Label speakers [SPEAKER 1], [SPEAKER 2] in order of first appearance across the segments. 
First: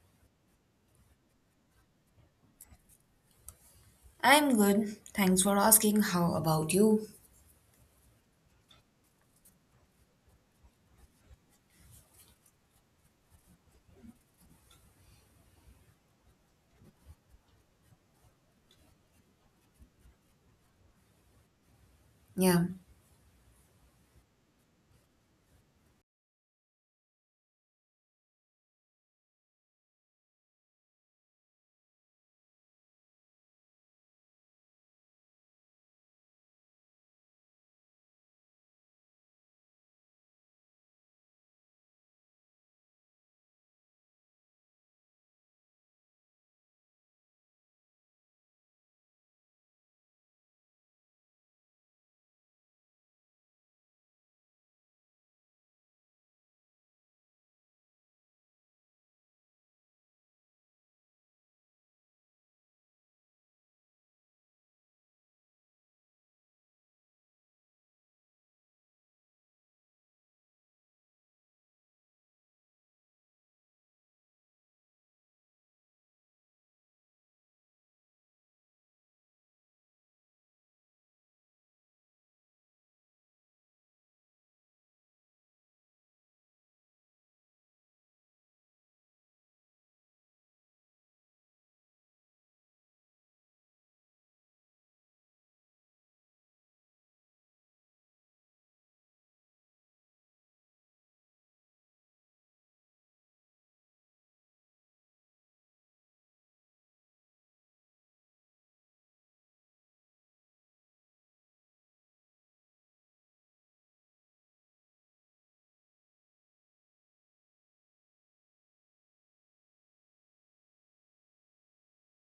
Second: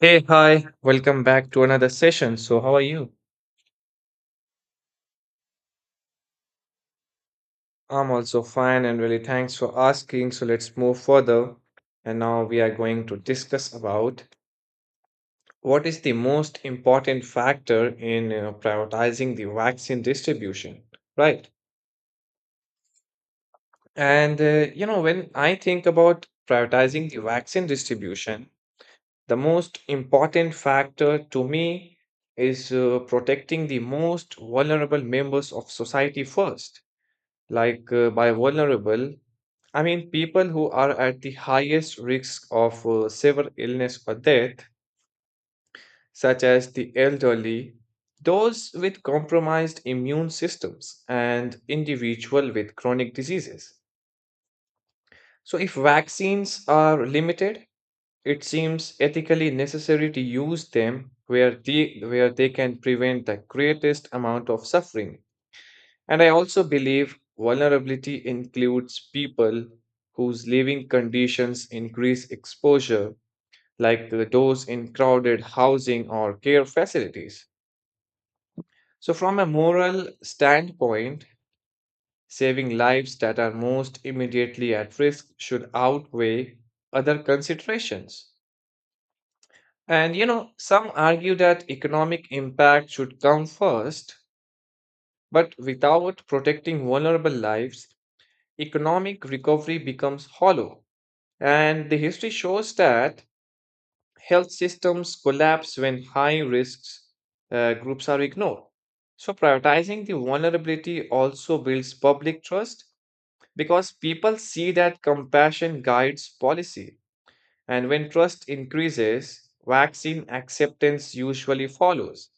[SPEAKER 1] Hey, hi, welcome back to another session. So, how are you?
[SPEAKER 2] I'm good. Thanks for asking. How about you?
[SPEAKER 1] I'm also fine and really thanks for asking. So, let's move further. And now we are going to discuss about what is the most important factor in prioritizing the vaccine distribution, right?
[SPEAKER 2] Yeah,
[SPEAKER 1] And when I think about prioritizing the vaccine distribution, the most important factor to me is protecting the most vulnerable members of society first like by vulnerable, I mean people who are at the highest risk of severe illness or death, such as the elderly, those with compromised immune systems, and individual with chronic diseases. So, if vaccines are limited, it seems ethically necessary to use them where where they can prevent the greatest amount of suffering. And I also believe vulnerability includes people whose living conditions increase exposure, like those in crowded housing or care facilities. So, from a moral standpoint, saving lives that are most immediately at risk should outweigh other considerations. And some argue that economic impact should come first, but without protecting vulnerable lives, economic recovery becomes hollow. And the history shows that health systems collapse when high risks groups are ignored. So, prioritizing the vulnerability also builds public trust because people see that compassion guides policy. And when trust increases, vaccine acceptance usually follows.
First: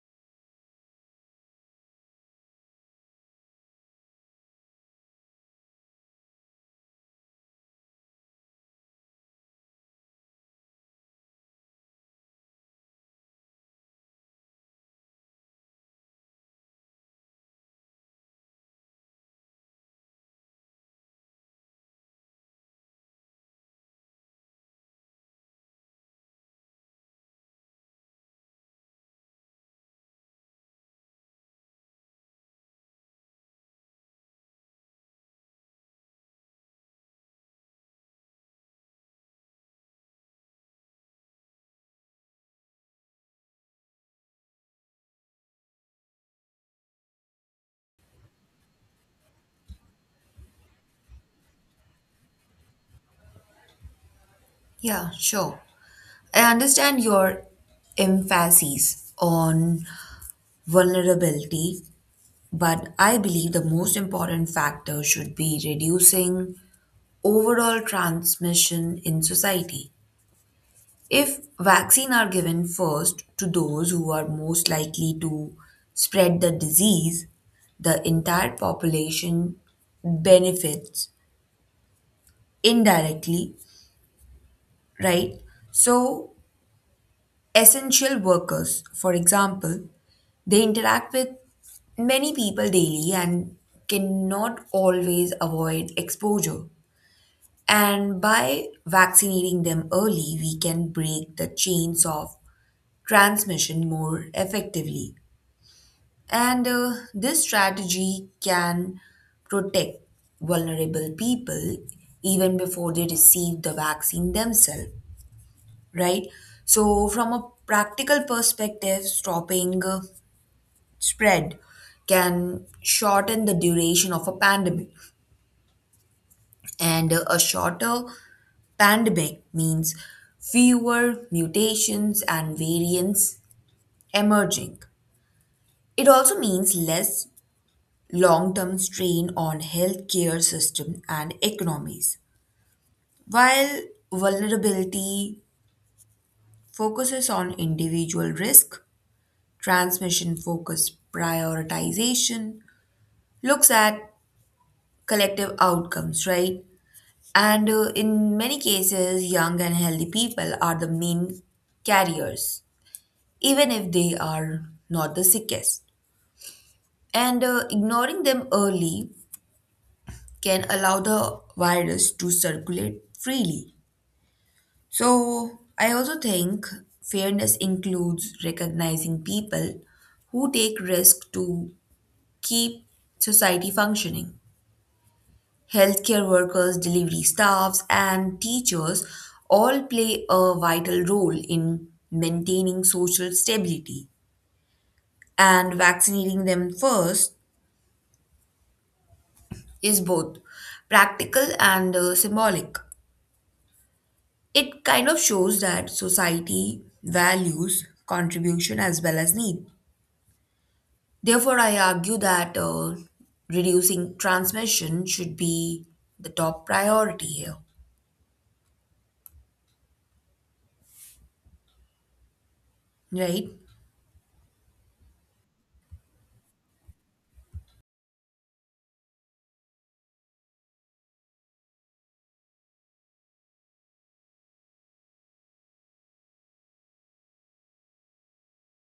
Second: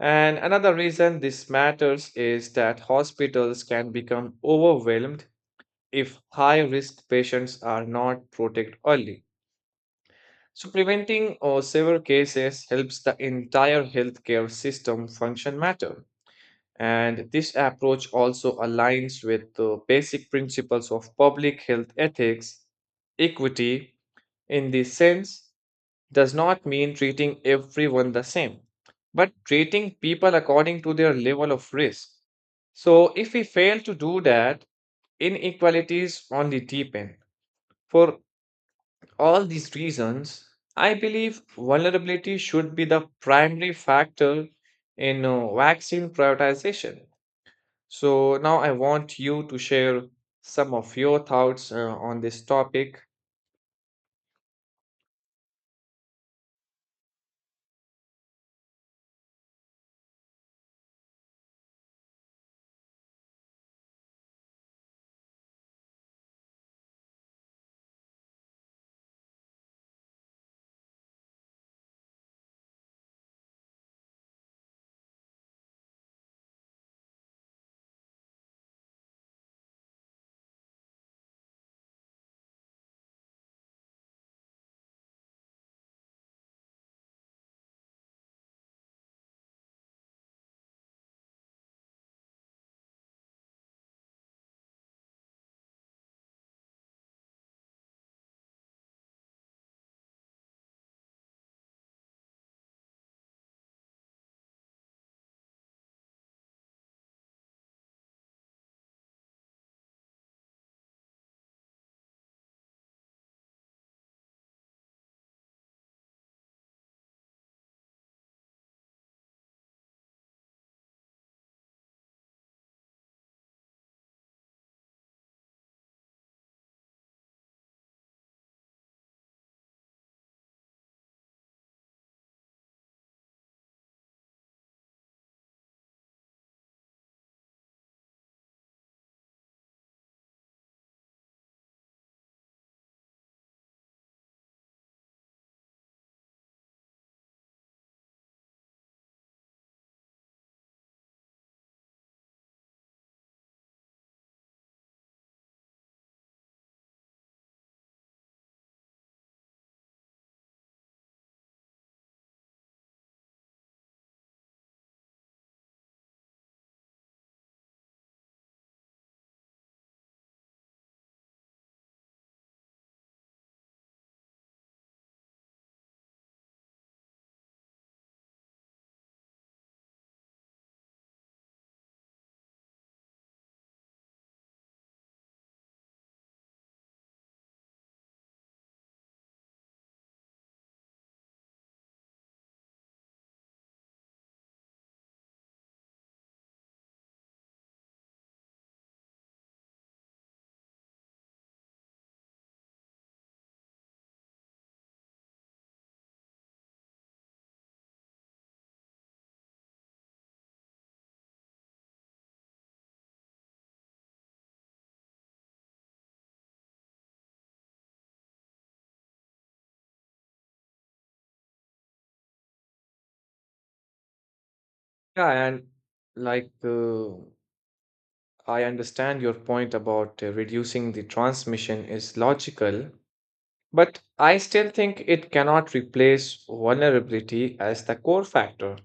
[SPEAKER 1] And another reason this matters is that hospitals can become overwhelmed if high risk patients are not protected early. So, preventing severe cases helps the entire healthcare system function matter. And this approach also aligns with the basic principles of public health ethics. Equity, in this sense, does not mean treating everyone the same, but treating people according to their level of risk. So, if we fail to do that, inequalities only deepen. For all these reasons, I believe vulnerability should be the primary factor in vaccine prioritization. So now I want you to share some of your thoughts on this topic.
[SPEAKER 2] yeah, Sure. I understand your emphasis on vulnerability, but I believe the most important factor should be reducing overall transmission in society. If vaccine are given first to those who are most likely to spread the disease, the entire population benefits indirectly, right? So, essential workers, for example, they interact with many people daily and cannot always avoid exposure. And by vaccinating them early, we can break the chains of transmission more effectively. And this strategy can protect vulnerable people even before they receive the vaccine themselves, right? So, from a practical perspective, stopping spread can shorten the duration of a pandemic. And a shorter pandemic means fewer mutations and variants emerging. It also means less long term strain on healthcare system and economies. While vulnerability focuses on individual risk, transmission focused prioritization looks at collective outcomes, right? And in many cases, young and healthy people are the main carriers, even if they are not the sickest. And ignoring them early can allow the virus to circulate freely. So, I also think fairness includes recognizing people who take risk to keep society functioning. Healthcare workers, delivery staffs, and teachers all play a vital role in maintaining social stability. And vaccinating them first is both practical and symbolic. It kind of shows that society values contribution as well as need. Therefore, I argue that reducing transmission should be the top priority here, right?
[SPEAKER 1] Yeah, and like uh, I understand your point about reducing the transmission is logical, but I still think it cannot replace vulnerability as the core factor.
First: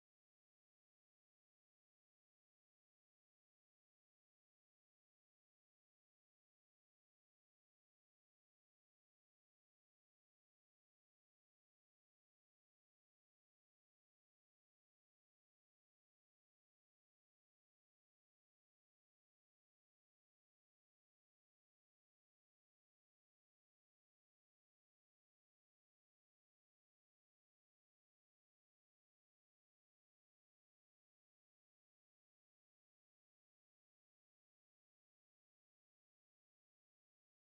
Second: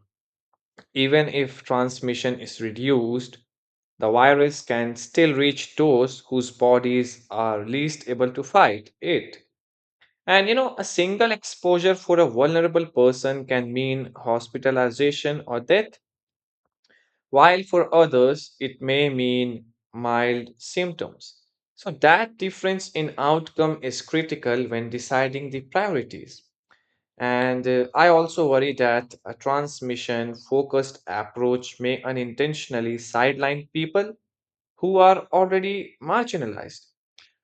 [SPEAKER 1] Even if transmission is reduced, the virus can still reach those whose bodies are least able to fight it. And a single exposure for a vulnerable person can mean hospitalization or death, while for others, it may mean mild symptoms. So, that difference in outcome is critical when deciding the priorities. And I also worry that a transmission focused approach may unintentionally sideline people who are already marginalized.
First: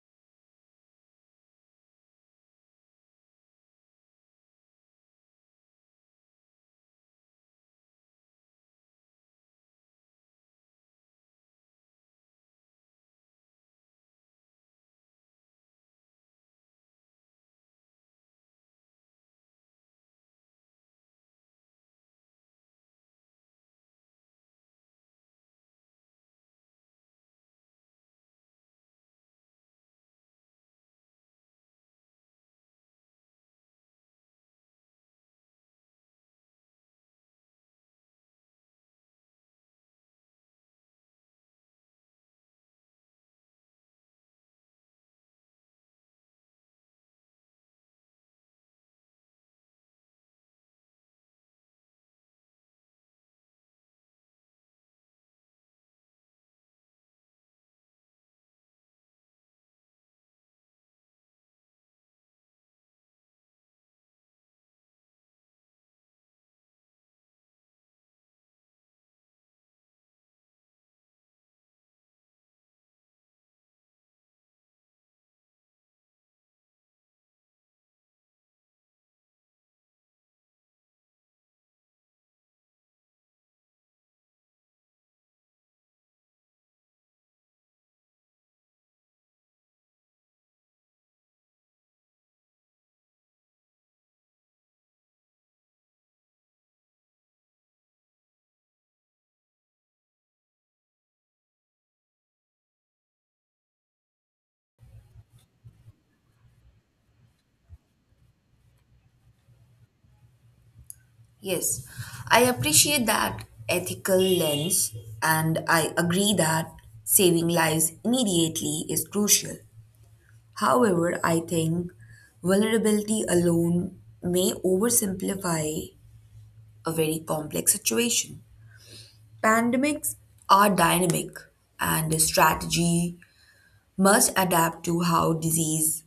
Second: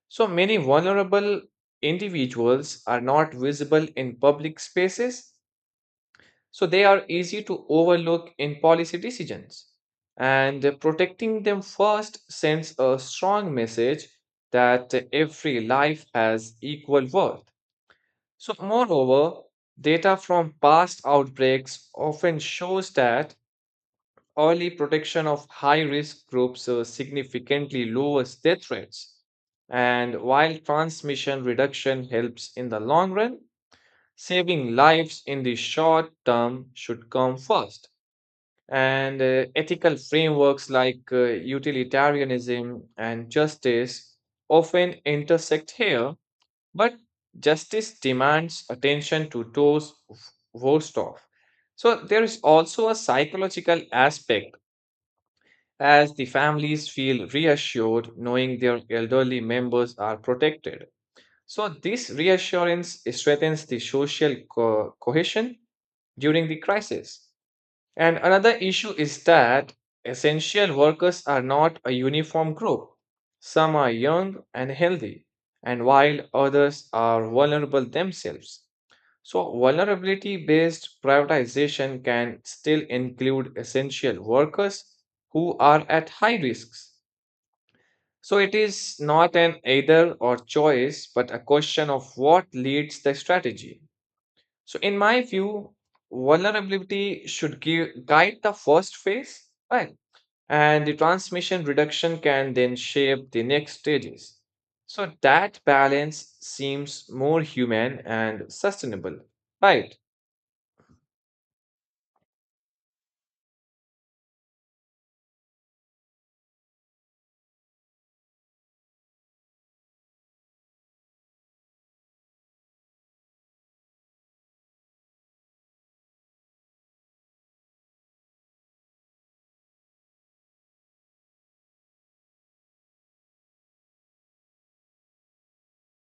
[SPEAKER 1] So many vulnerable individuals are not visible in public spaces, so they are easy to overlook in policy decisions. And protecting them first sends a strong message that every life has equal worth. So, moreover, data from past outbreaks often shows that early protection of high risk groups significantly lowers death rates. And while transmission reduction helps in the long run, saving lives in the short term should come first. And ethical frameworks like utilitarianism and justice often intersect here, but justice demands attention to those worst off. So, there is also a psychological aspect as the families feel reassured knowing their elderly members are protected. So, this reassurance strengthens the social cohesion during the crisis. And another issue is that essential workers are not a uniform group. Some are young and healthy, and while others are vulnerable themselves. So, vulnerability based privatization can still include essential workers who are at high risks. So, it is not an either or choice, but a question of what leads the strategy. So, in my view, vulnerability should guide the first phase, right? And the transmission reduction can then shape the next stages. So, that balance seems more human and sustainable, right?
[SPEAKER 2] Yes, I appreciate that ethical lens and I agree that saving lives immediately is crucial. However, I think vulnerability alone may oversimplify a very complex situation. Pandemics are dynamic and a strategy must adapt to how disease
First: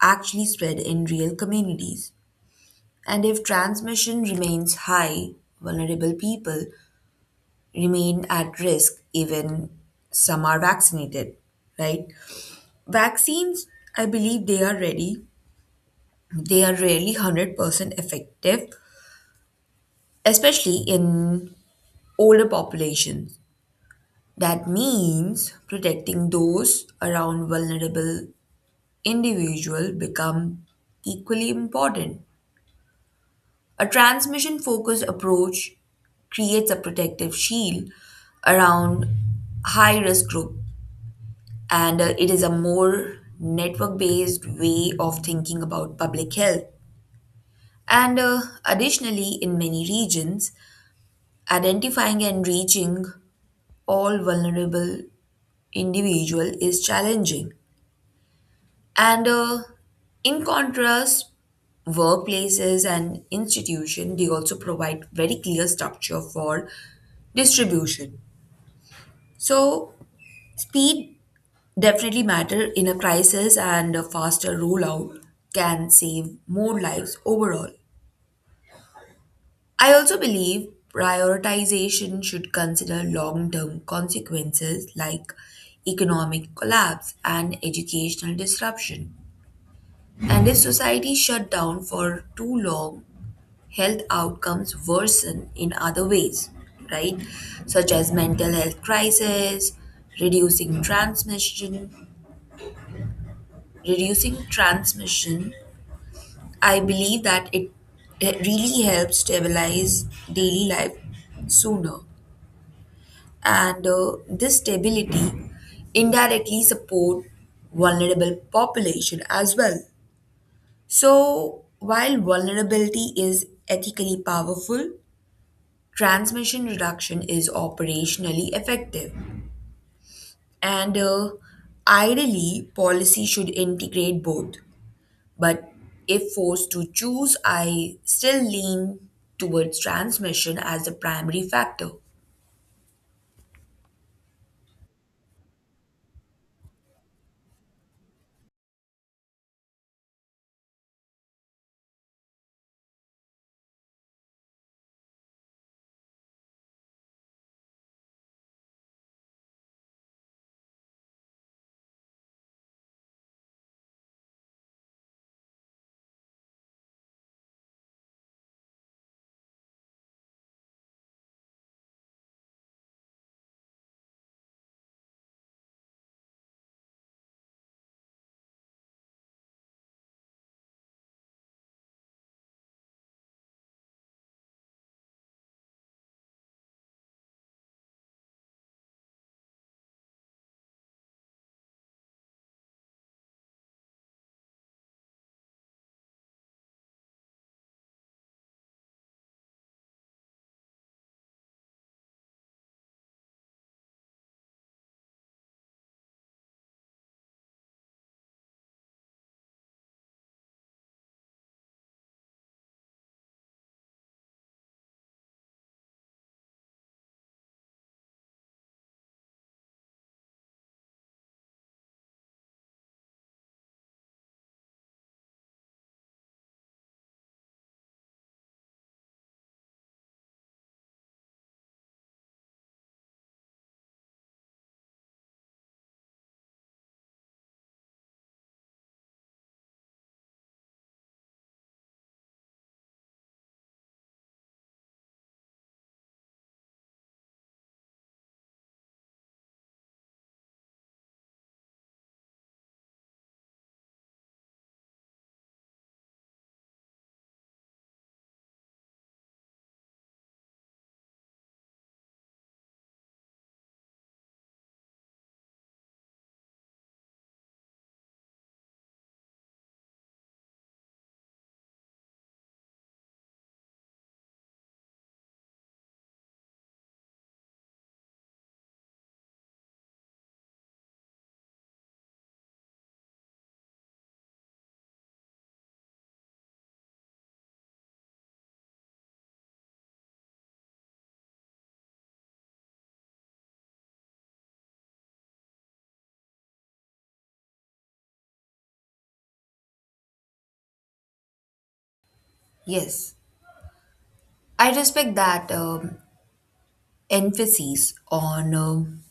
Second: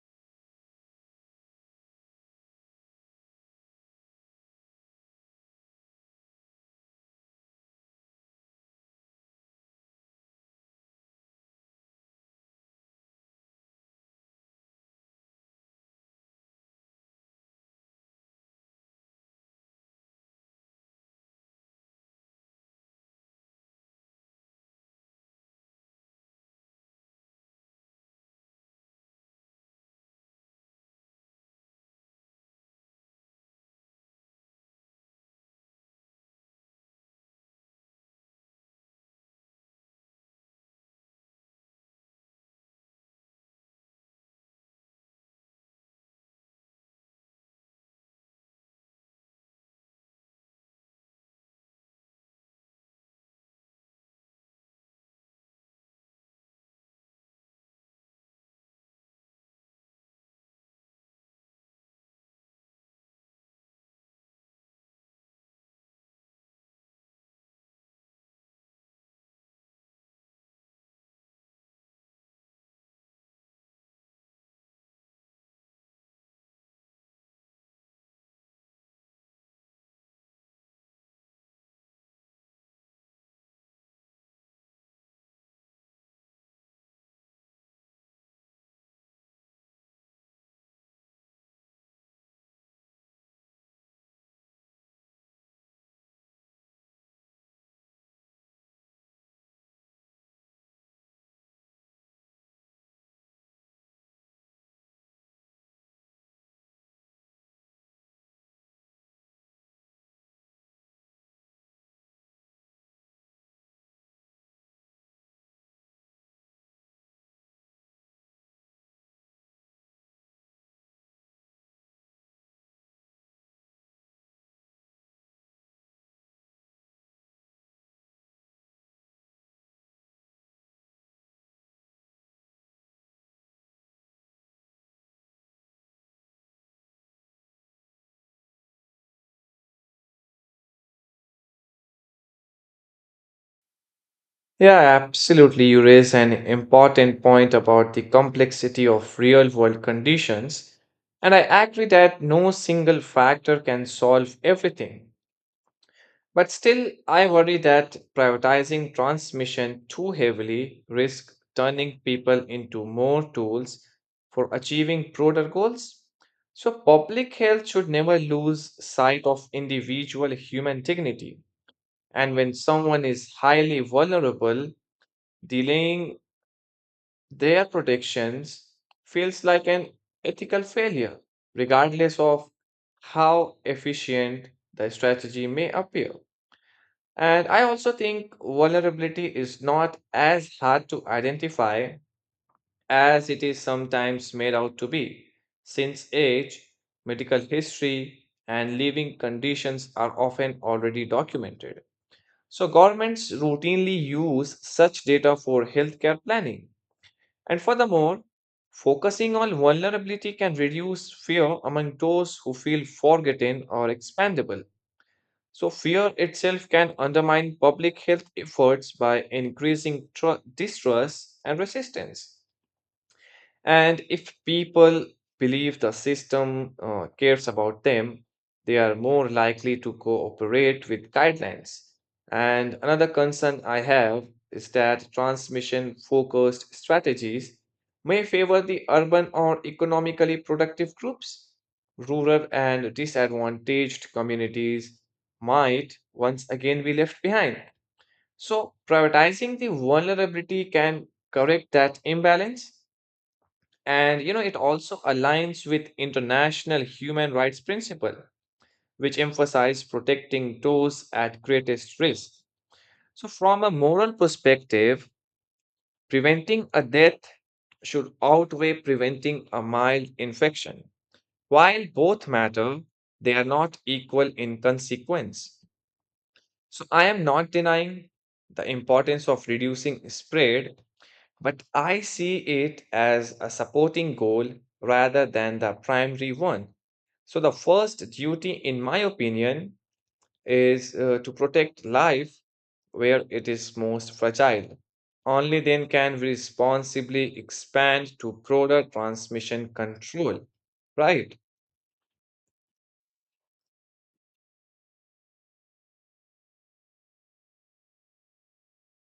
[SPEAKER 2] actually spread in real communities. And if transmission remains high, vulnerable people remain at risk even some are vaccinated, right? Vaccines, I believe they are ready, they are rarely 100% effective, especially in older populations. That means protecting those around vulnerable individual become equally important. A transmission focused approach creates a protective shield around high risk group, and it is a more network based way of thinking about public health. And Additionally, in many regions, identifying and reaching all vulnerable individual is challenging. And in contrast, workplaces and institutions they also provide very clear structure for distribution. So speed definitely matter in a crisis and a faster rollout can save more lives overall. I also believe prioritization should consider long term consequences like economic collapse and educational disruption. And if society shut down for too long, health outcomes worsen in other ways, right? Such as mental health crisis, reducing transmission, reducing transmission, I believe that it really helps stabilize daily life sooner. And this stability indirectly support vulnerable population as well. So while vulnerability is ethically powerful, transmission reduction is operationally effective. And Ideally, policy should integrate both. But if forced to choose, I still lean towards transmission as the primary factor.
[SPEAKER 1] Yeah, absolutely. You raise an important point about the complexity of real world conditions. And I agree that no single factor can solve everything. But still, I worry that prioritizing transmission too heavily risks turning people into more tools for achieving broader goals. So, public health should never lose sight of individual human dignity. And when someone is highly vulnerable, delaying their protections feels like an ethical failure, regardless of how efficient the strategy may appear. And I also think vulnerability is not as hard to identify as it is sometimes made out to be, since age, medical history, and living conditions are often already documented. So, governments routinely use such data for healthcare planning and furthermore, focusing on vulnerability can reduce fear among those who feel forgotten or expandable. So, fear itself can undermine public health efforts by increasing distrust and resistance. And if people believe the system cares about them, they are more likely to cooperate with guidelines. And another concern I have is that transmission focused strategies may favor the urban or economically productive groups. Rural and disadvantaged communities might once again be left behind. So, prioritizing the vulnerability can correct that imbalance. And it also aligns with international human rights principle, which emphasize protecting those at greatest risk. So from a moral perspective, preventing a death should outweigh preventing a mild infection. While both matter, they are not equal in consequence. So I am not denying the importance of reducing spread, but I see it as a supporting goal rather than the primary one. So, the first duty, in my opinion, is to protect life where it is most fragile. Only then can we responsibly expand to broader transmission control. Right.
[SPEAKER 2] Yes, I respect that emphasis on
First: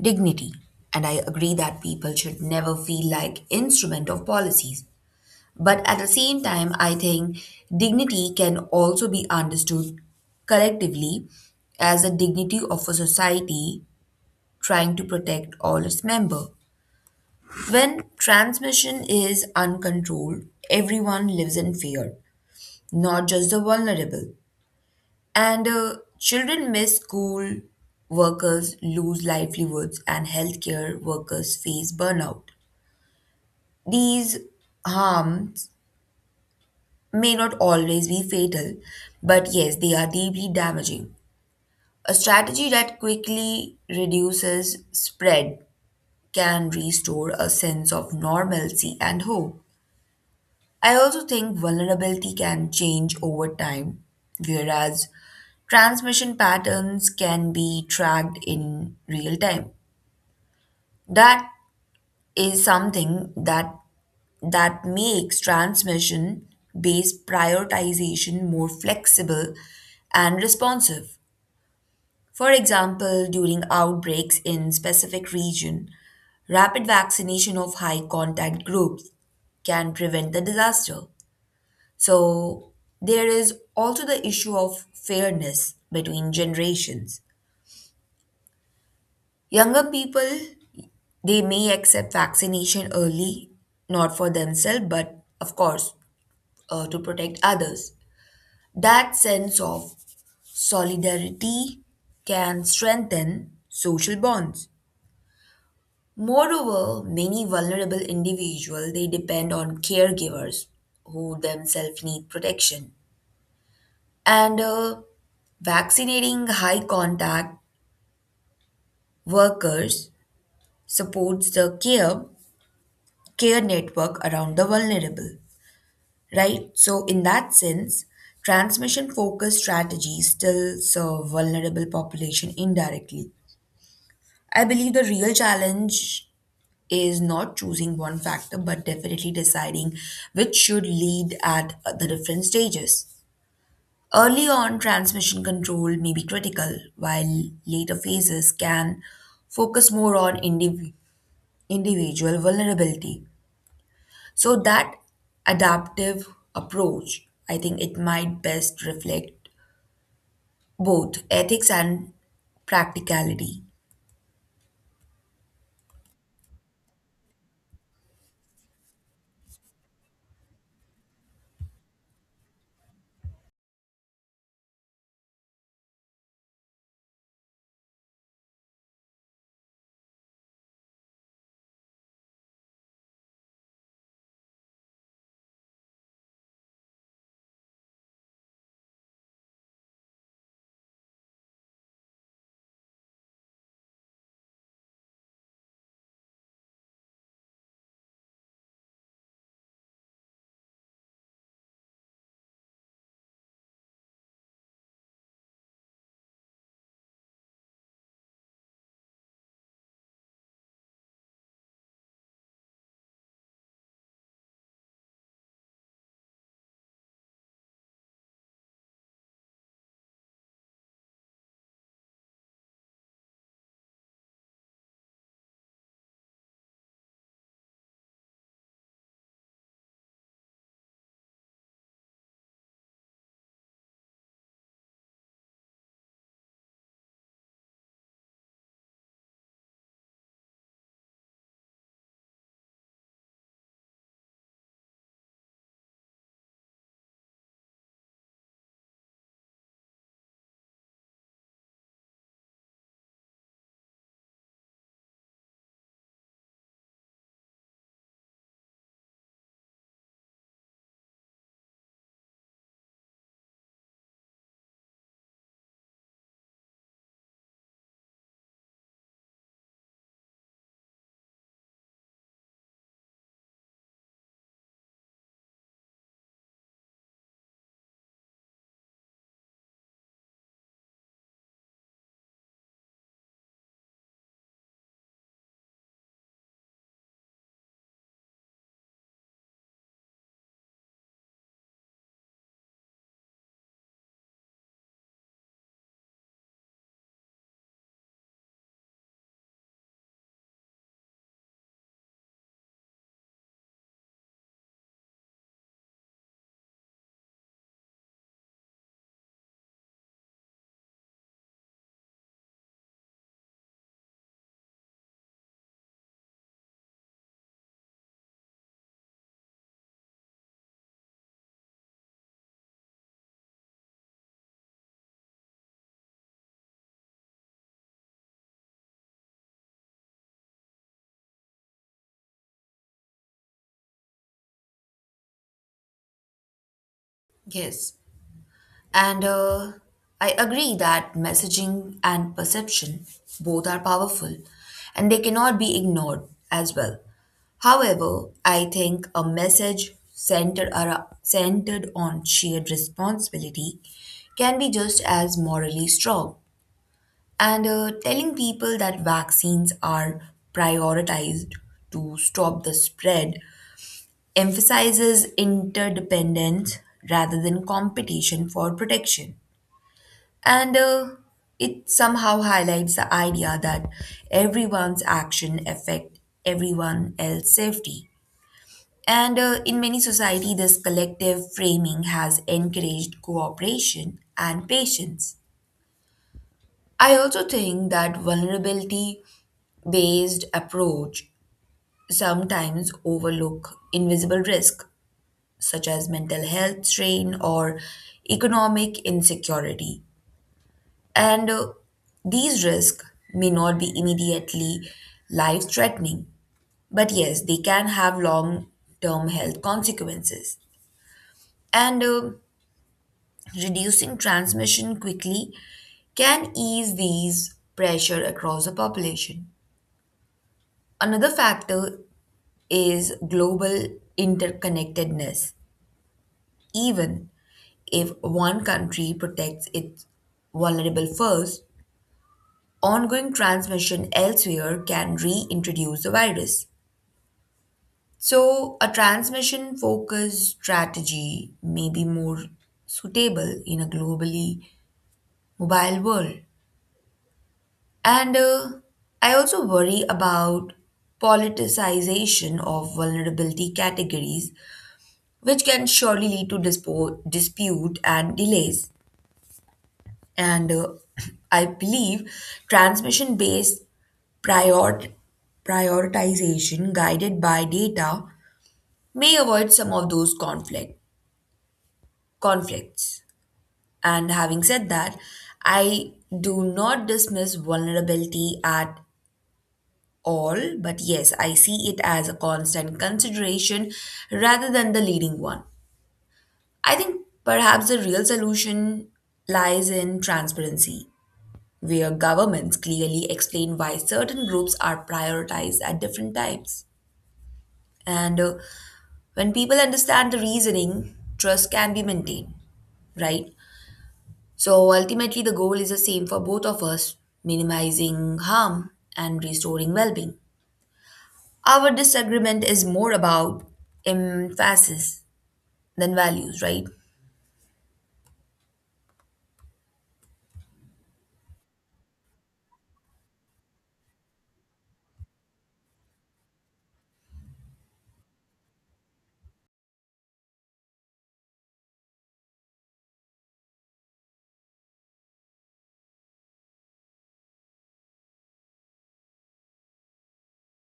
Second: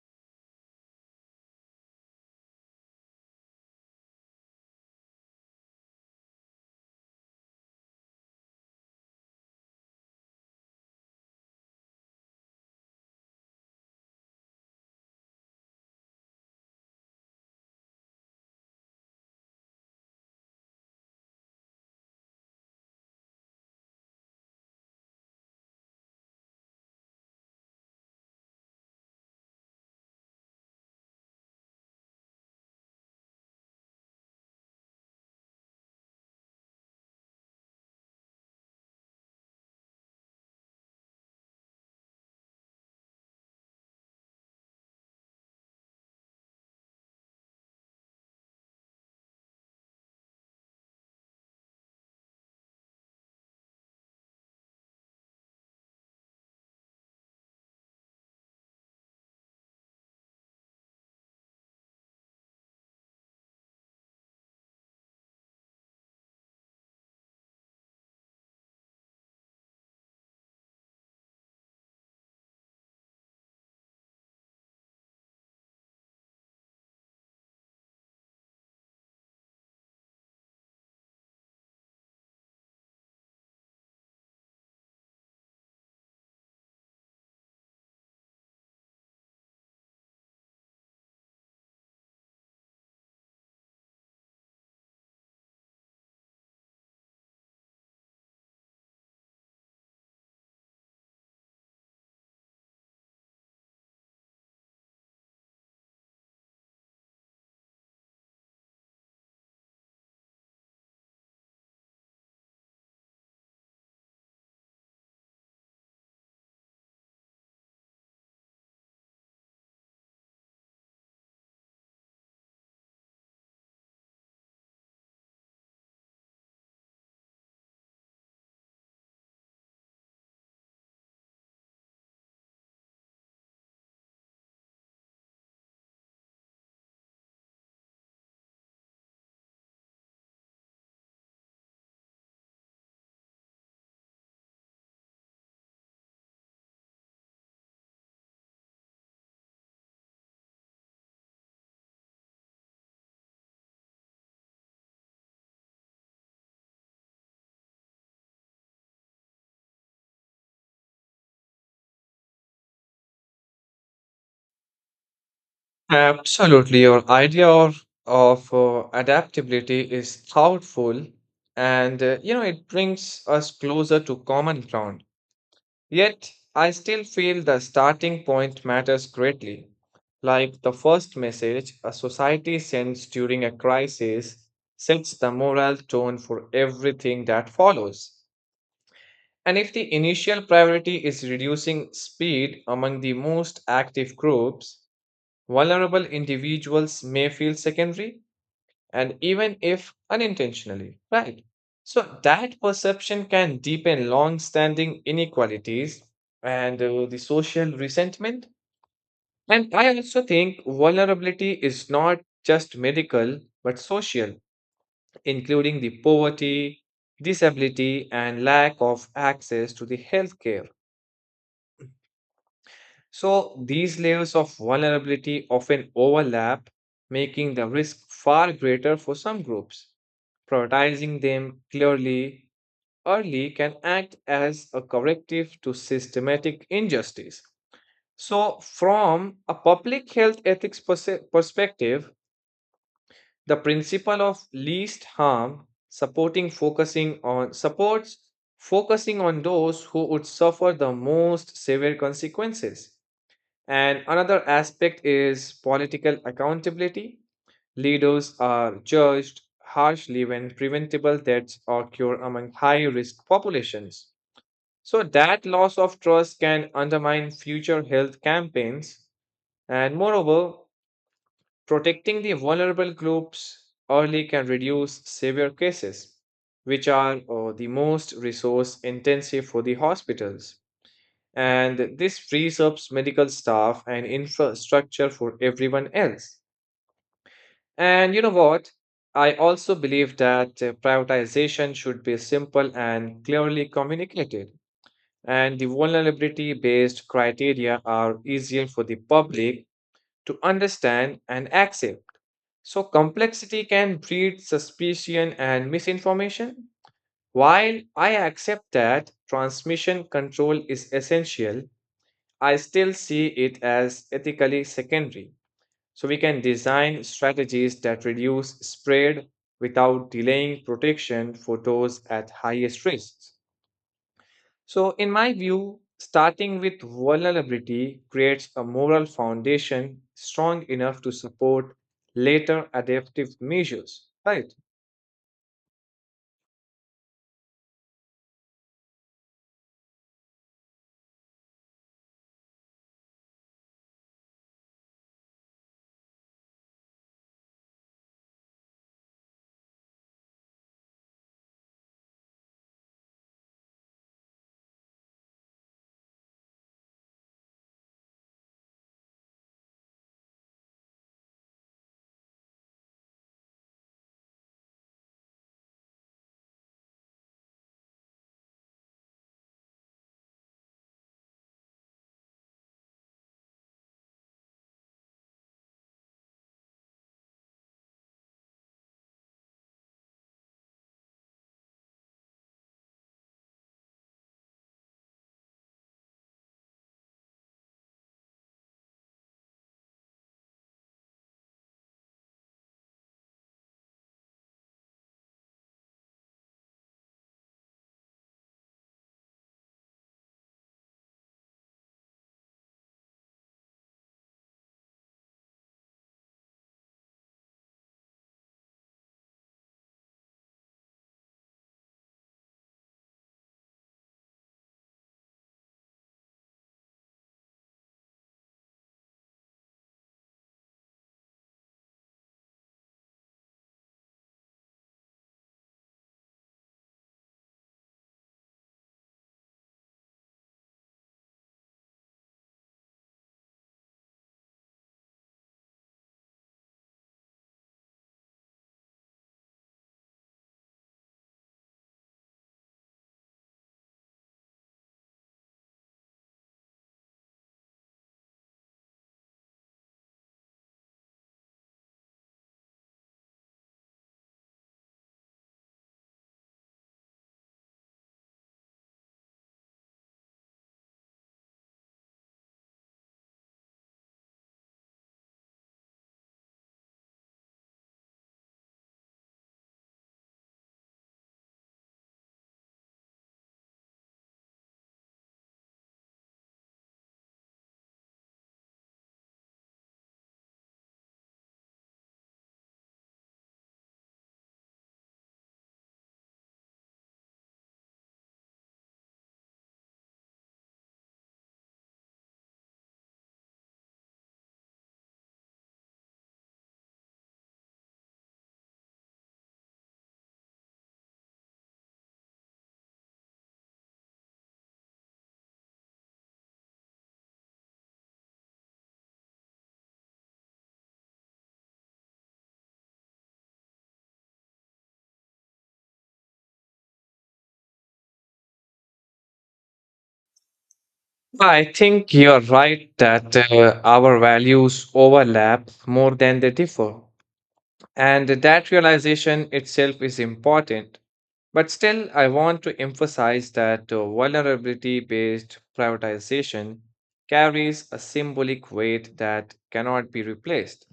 [SPEAKER 2] dignity, and I agree that people should never feel like instrument of policies. But at the same time, I think dignity can also be understood collectively as the dignity of a society trying to protect all its members. When transmission is uncontrolled, everyone lives in fear, not just the vulnerable. And Children miss school, workers lose livelihoods, and healthcare workers face burnout. These harms may not always be fatal, but yes, they are deeply damaging. A strategy that quickly reduces spread can restore a sense of normalcy and hope. I also think vulnerability can change over time, whereas transmission patterns can be tracked in real time. That is something that makes transmission based prioritization more flexible and responsive. For example, during outbreaks in specific region, rapid vaccination of high contact groups can prevent the disaster. So there is also the issue of fairness between generations. Younger people, they may accept vaccination early, not for themselves, but of course, to protect others. That sense of solidarity can strengthen social bonds. Moreover, many vulnerable individuals they depend on caregivers who themselves need protection. And vaccinating high contact workers supports the care network around the vulnerable, right? So in that sense, transmission focused strategies still serve vulnerable population indirectly. I believe the real challenge is not choosing one factor but definitely deciding which should lead at the different stages. Early on, transmission control may be critical while later phases can focus more on individual vulnerability. So that adaptive approach, I think it might best reflect both ethics and practicality.
[SPEAKER 1] Absolutely. Your idea of adaptability is thoughtful and it brings us closer to common ground. Yet, I still feel the starting point matters greatly, like the first message a society sends during a crisis sets the moral tone for everything that follows. And if the initial priority is reducing speed among the most active groups, vulnerable individuals may feel secondary and even if unintentionally, right? So that perception can deepen long standing inequalities and the social resentment. And I also think vulnerability is not just medical but social, including the poverty, disability, and lack of access to the healthcare. So these layers of vulnerability often overlap, making the risk far greater for some groups. Prioritizing them clearly early can act as a corrective to systematic injustice. So, from a public health ethics perspective, the principle of least harm supporting focusing on supports focusing on those who would suffer the most severe consequences and another aspect is political accountability. Leaders are judged harshly when preventable deaths occur among high risk populations. So, that loss of trust can undermine future health campaigns. And moreover, protecting the vulnerable groups early can reduce severe cases, which are the most resource intensive for the hospitals and this frees up medical staff and infrastructure for everyone else. And you know what? I also believe that prioritization should be simple and clearly communicated, and the vulnerability based criteria are easier for the public to understand and accept. So, complexity can breed suspicion and misinformation. While I accept that transmission control is essential, I still see it as ethically secondary, so we can design strategies that reduce spread without delaying protection for those at highest risks. So, in my view, starting with vulnerability creates a moral foundation strong enough to support later adaptive measures. Right.
[SPEAKER 2] Yes. And I agree that messaging and perception both are powerful and they cannot be ignored as well. However, I think a centered on shared responsibility can be just as morally strong. And telling people that vaccines are prioritized to stop the spread emphasizes interdependence rather than competition for protection. And it somehow highlights the idea that everyone's action affect everyone else's safety. And in many society, this collective framing has encouraged cooperation and patience. I also think that vulnerability based approach sometimes overlook invisible risk such as mental health strain or economic insecurity, and these risks may not be immediately life threatening, but yes they can have long term health consequences. And Reducing transmission quickly can ease these pressure across the population. Another factor is global interconnectedness. Even if one country protects its vulnerable first, ongoing transmission elsewhere can reintroduce the virus. So, a transmission focused strategy may be more suitable in a globally mobile world. And I also worry about politicization of vulnerability categories which can surely lead to dispute and delays. And I believe transmission based prior- prioritization guided by data may avoid some of those conflicts. And having said that, I do not dismiss vulnerability at all, but yes, I see it as a constant consideration rather than the leading one. I think perhaps the real solution lies in transparency, where governments clearly explain why certain groups are prioritized at different times. And when people understand the reasoning, trust can be maintained, right? So ultimately, the goal is the same for both of us: minimizing harm and restoring well being. Our disagreement is more about emphasis than values, right?
[SPEAKER 1] I think you're right that our values overlap more than they differ. And that realization itself is important. But still, I want to emphasize that vulnerability based prioritization carries a symbolic weight that cannot be replaced.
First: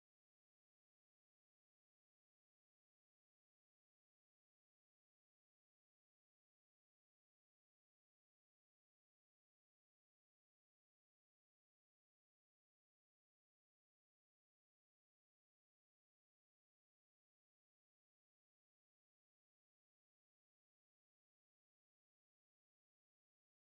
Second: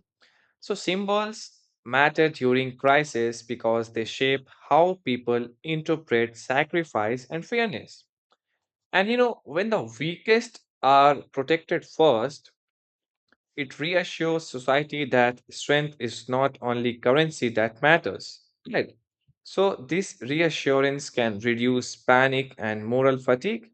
[SPEAKER 1] So, symbols matter during crisis because they shape how people interpret sacrifice and fairness. And when the weakest are protected first, it reassures society that strength is not only currency that matters. Right. So, this reassurance can reduce panic and moral fatigue.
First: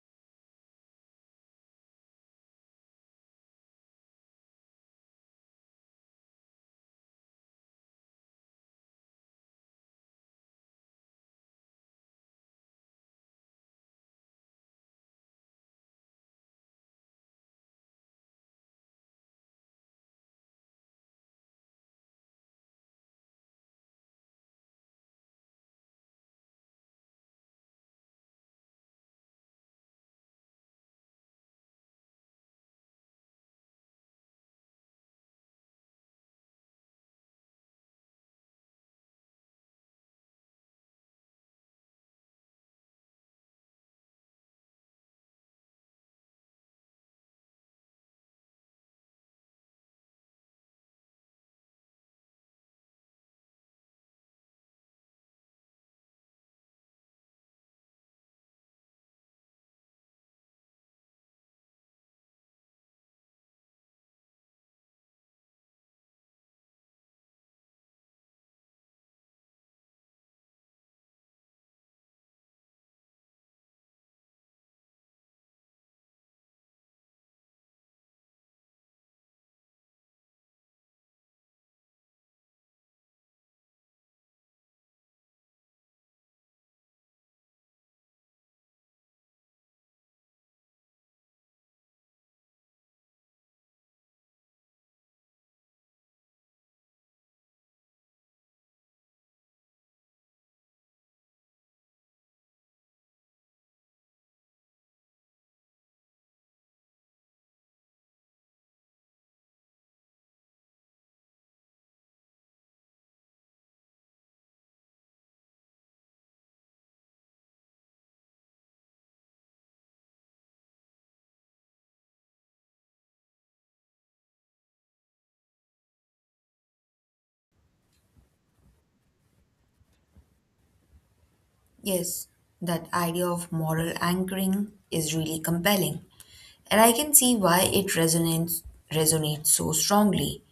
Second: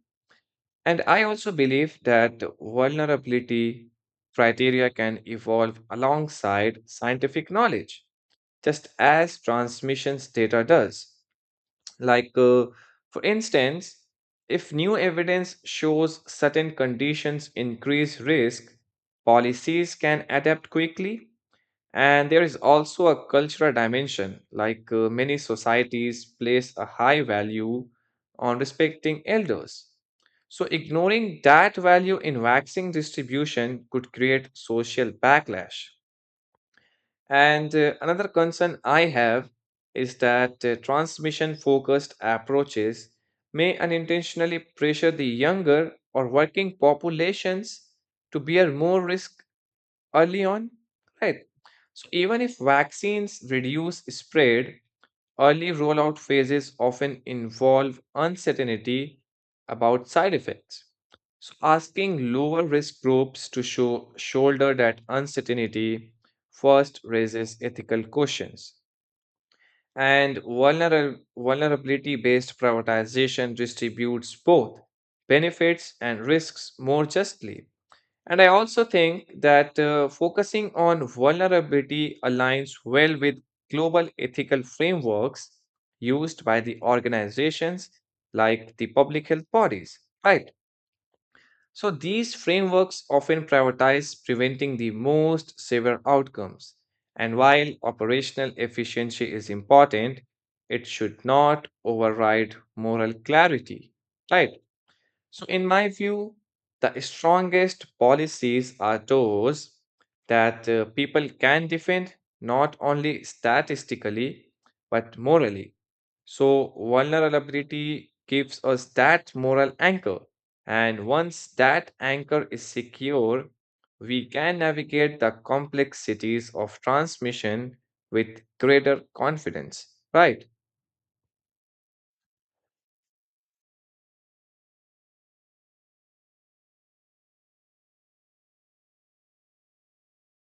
[SPEAKER 1] And I also believe that vulnerability criteria can evolve alongside scientific knowledge, just as transmissions data does. Like, uh, for instance, if new evidence shows certain conditions increase risk, policies can adapt quickly and there is also a cultural dimension, many societies place a high value on respecting elders. So, ignoring that value in vaccine distribution could create social backlash. And another concern I have is that transmission focused approaches may unintentionally pressure the younger or working populations to bear more risk early on, right? So even if vaccines reduce spread, early rollout phases often involve uncertainty about side effects. So asking lower risk groups to shoulder that uncertainty first raises ethical questions. And vulnerability based prioritization distributes both benefits and risks more justly. And I also think that focusing on vulnerability aligns well with global ethical frameworks used by the organizations like the public health bodies, right? So these frameworks often prioritize preventing the most severe outcomes. And while operational efficiency is important, it should not override moral clarity, right? So, in my view, the strongest policies are those that people can defend not only statistically but morally. So, vulnerability gives us that moral anchor. And once that anchor is secure, we can navigate the complexities of transmission with greater confidence, right?
[SPEAKER 2] Yes, that idea of moral anchoring is really compelling, and I can see why it resonates so strongly.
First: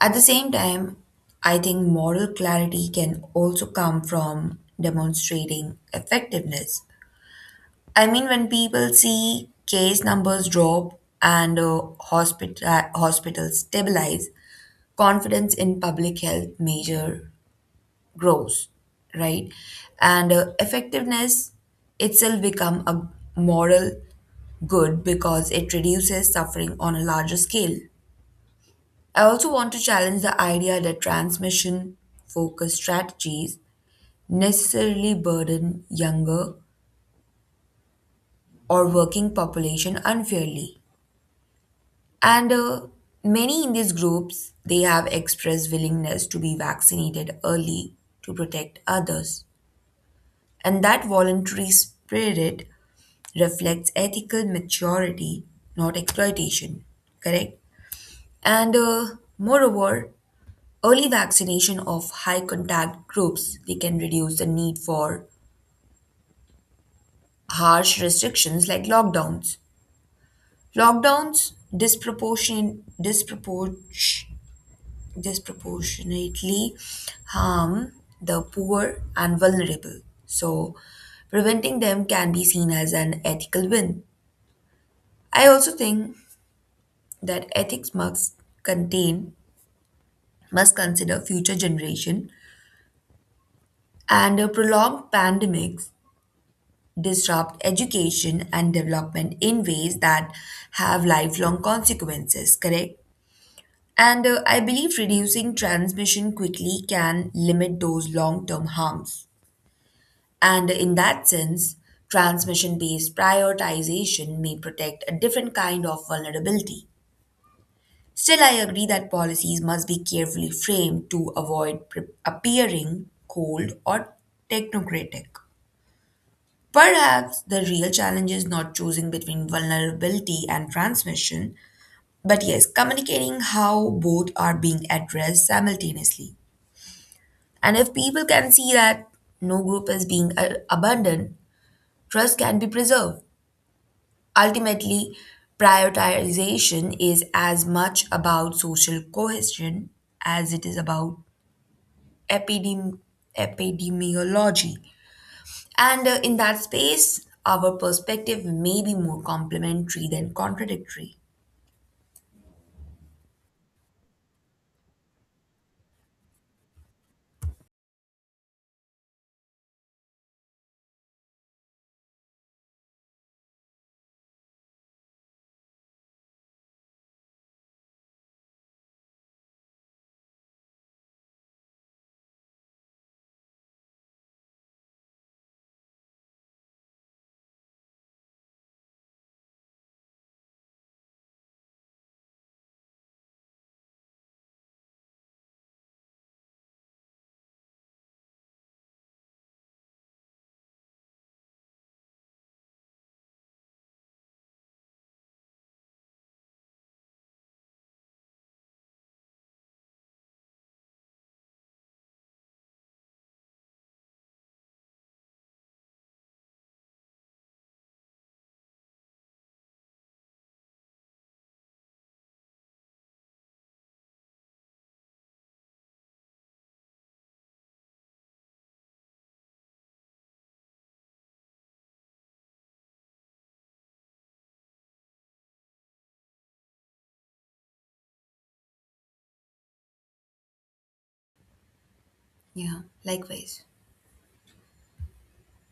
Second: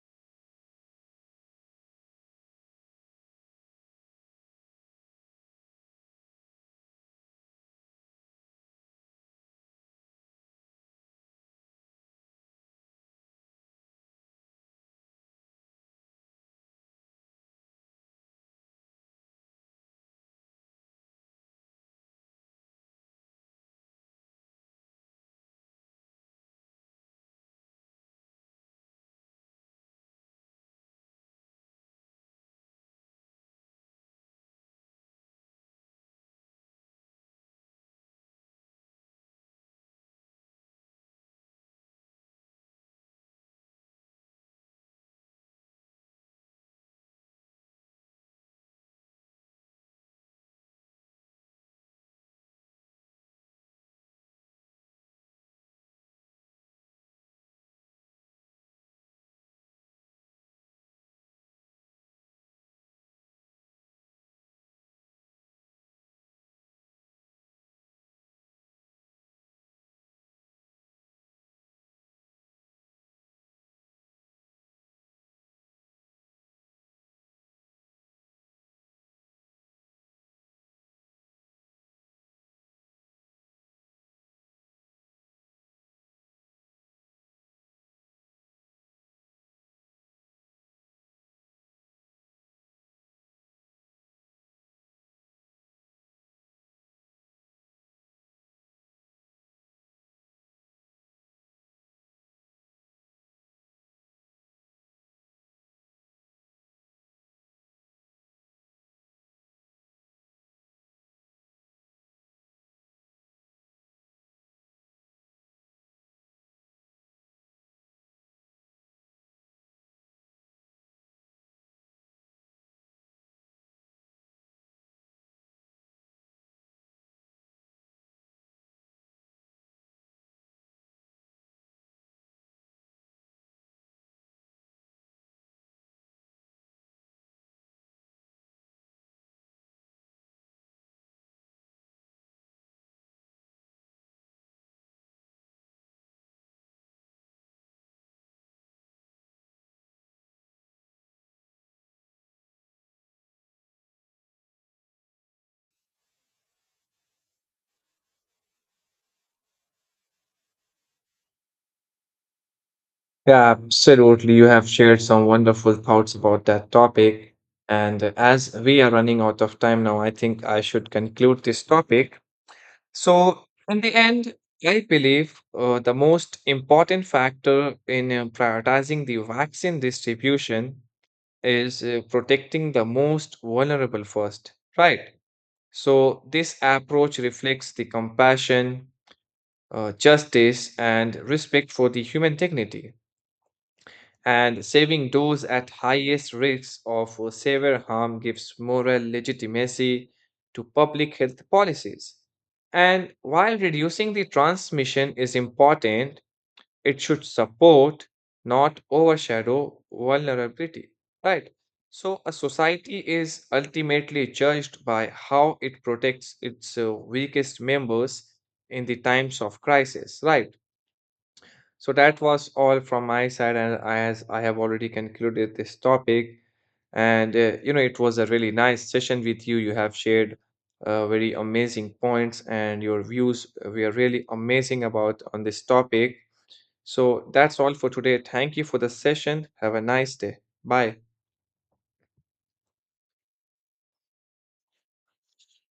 [SPEAKER 2] At the same time, I think moral clarity can also come from demonstrating effectiveness. I mean, when people see case numbers drop and hospitals stabilize, confidence in public health measure grows, right? And effectiveness itself become a moral good because it reduces suffering on a larger scale. I also want to challenge the idea that transmission focused strategies necessarily burden younger or working population unfairly, and many in these groups they have expressed willingness to be vaccinated early to protect others, and that voluntary spirit reflects ethical maturity, not exploitation. Correct? And Moreover, early vaccination of high contact groups they can reduce the need for harsh restrictions like lockdowns. Lockdowns disproportionately harm the poor and vulnerable. So preventing them can be seen as an ethical win. I also think that ethics must contain must consider future generation, and prolonged pandemics disrupt education and development in ways that have lifelong consequences, correct? And I believe reducing transmission quickly can limit those long-term harms, and in that sense transmission-based prioritization may protect a different kind of vulnerability. Still, I agree that policies must be carefully framed to avoid appearing cold or technocratic. Perhaps the real challenge is not choosing between vulnerability and transmission, but yes, communicating how both are being addressed simultaneously. And if people can see that no group is being abandoned, trust can be preserved. Ultimately, prioritization is as much about social cohesion as it is about epidem- epidemiology. And in that space, our perspective may be more complementary than contradictory.
[SPEAKER 1] Yeah, absolutely. You have shared some wonderful thoughts about that topic. And as we are running out of time now, I think I should conclude this topic. So, in the end, I believe the most important factor in prioritizing the vaccine distribution is protecting the most vulnerable first, right? So, this approach reflects the compassion, justice, and respect for the human dignity and saving those at highest risk of severe harm gives moral legitimacy to public health policies. And while reducing the transmission is important, it should support, not overshadow, vulnerability. Right? So, a society is ultimately judged by how it protects its weakest members in the times of crisis. Right? So that was all from my side, and as I have already concluded this topic, and it was a really nice session with you. You have shared very amazing points, and your views were really amazing about on this topic. So that's all for today. Thank you for the session. Have a nice day. Bye.
[SPEAKER 2] Yeah, likewise.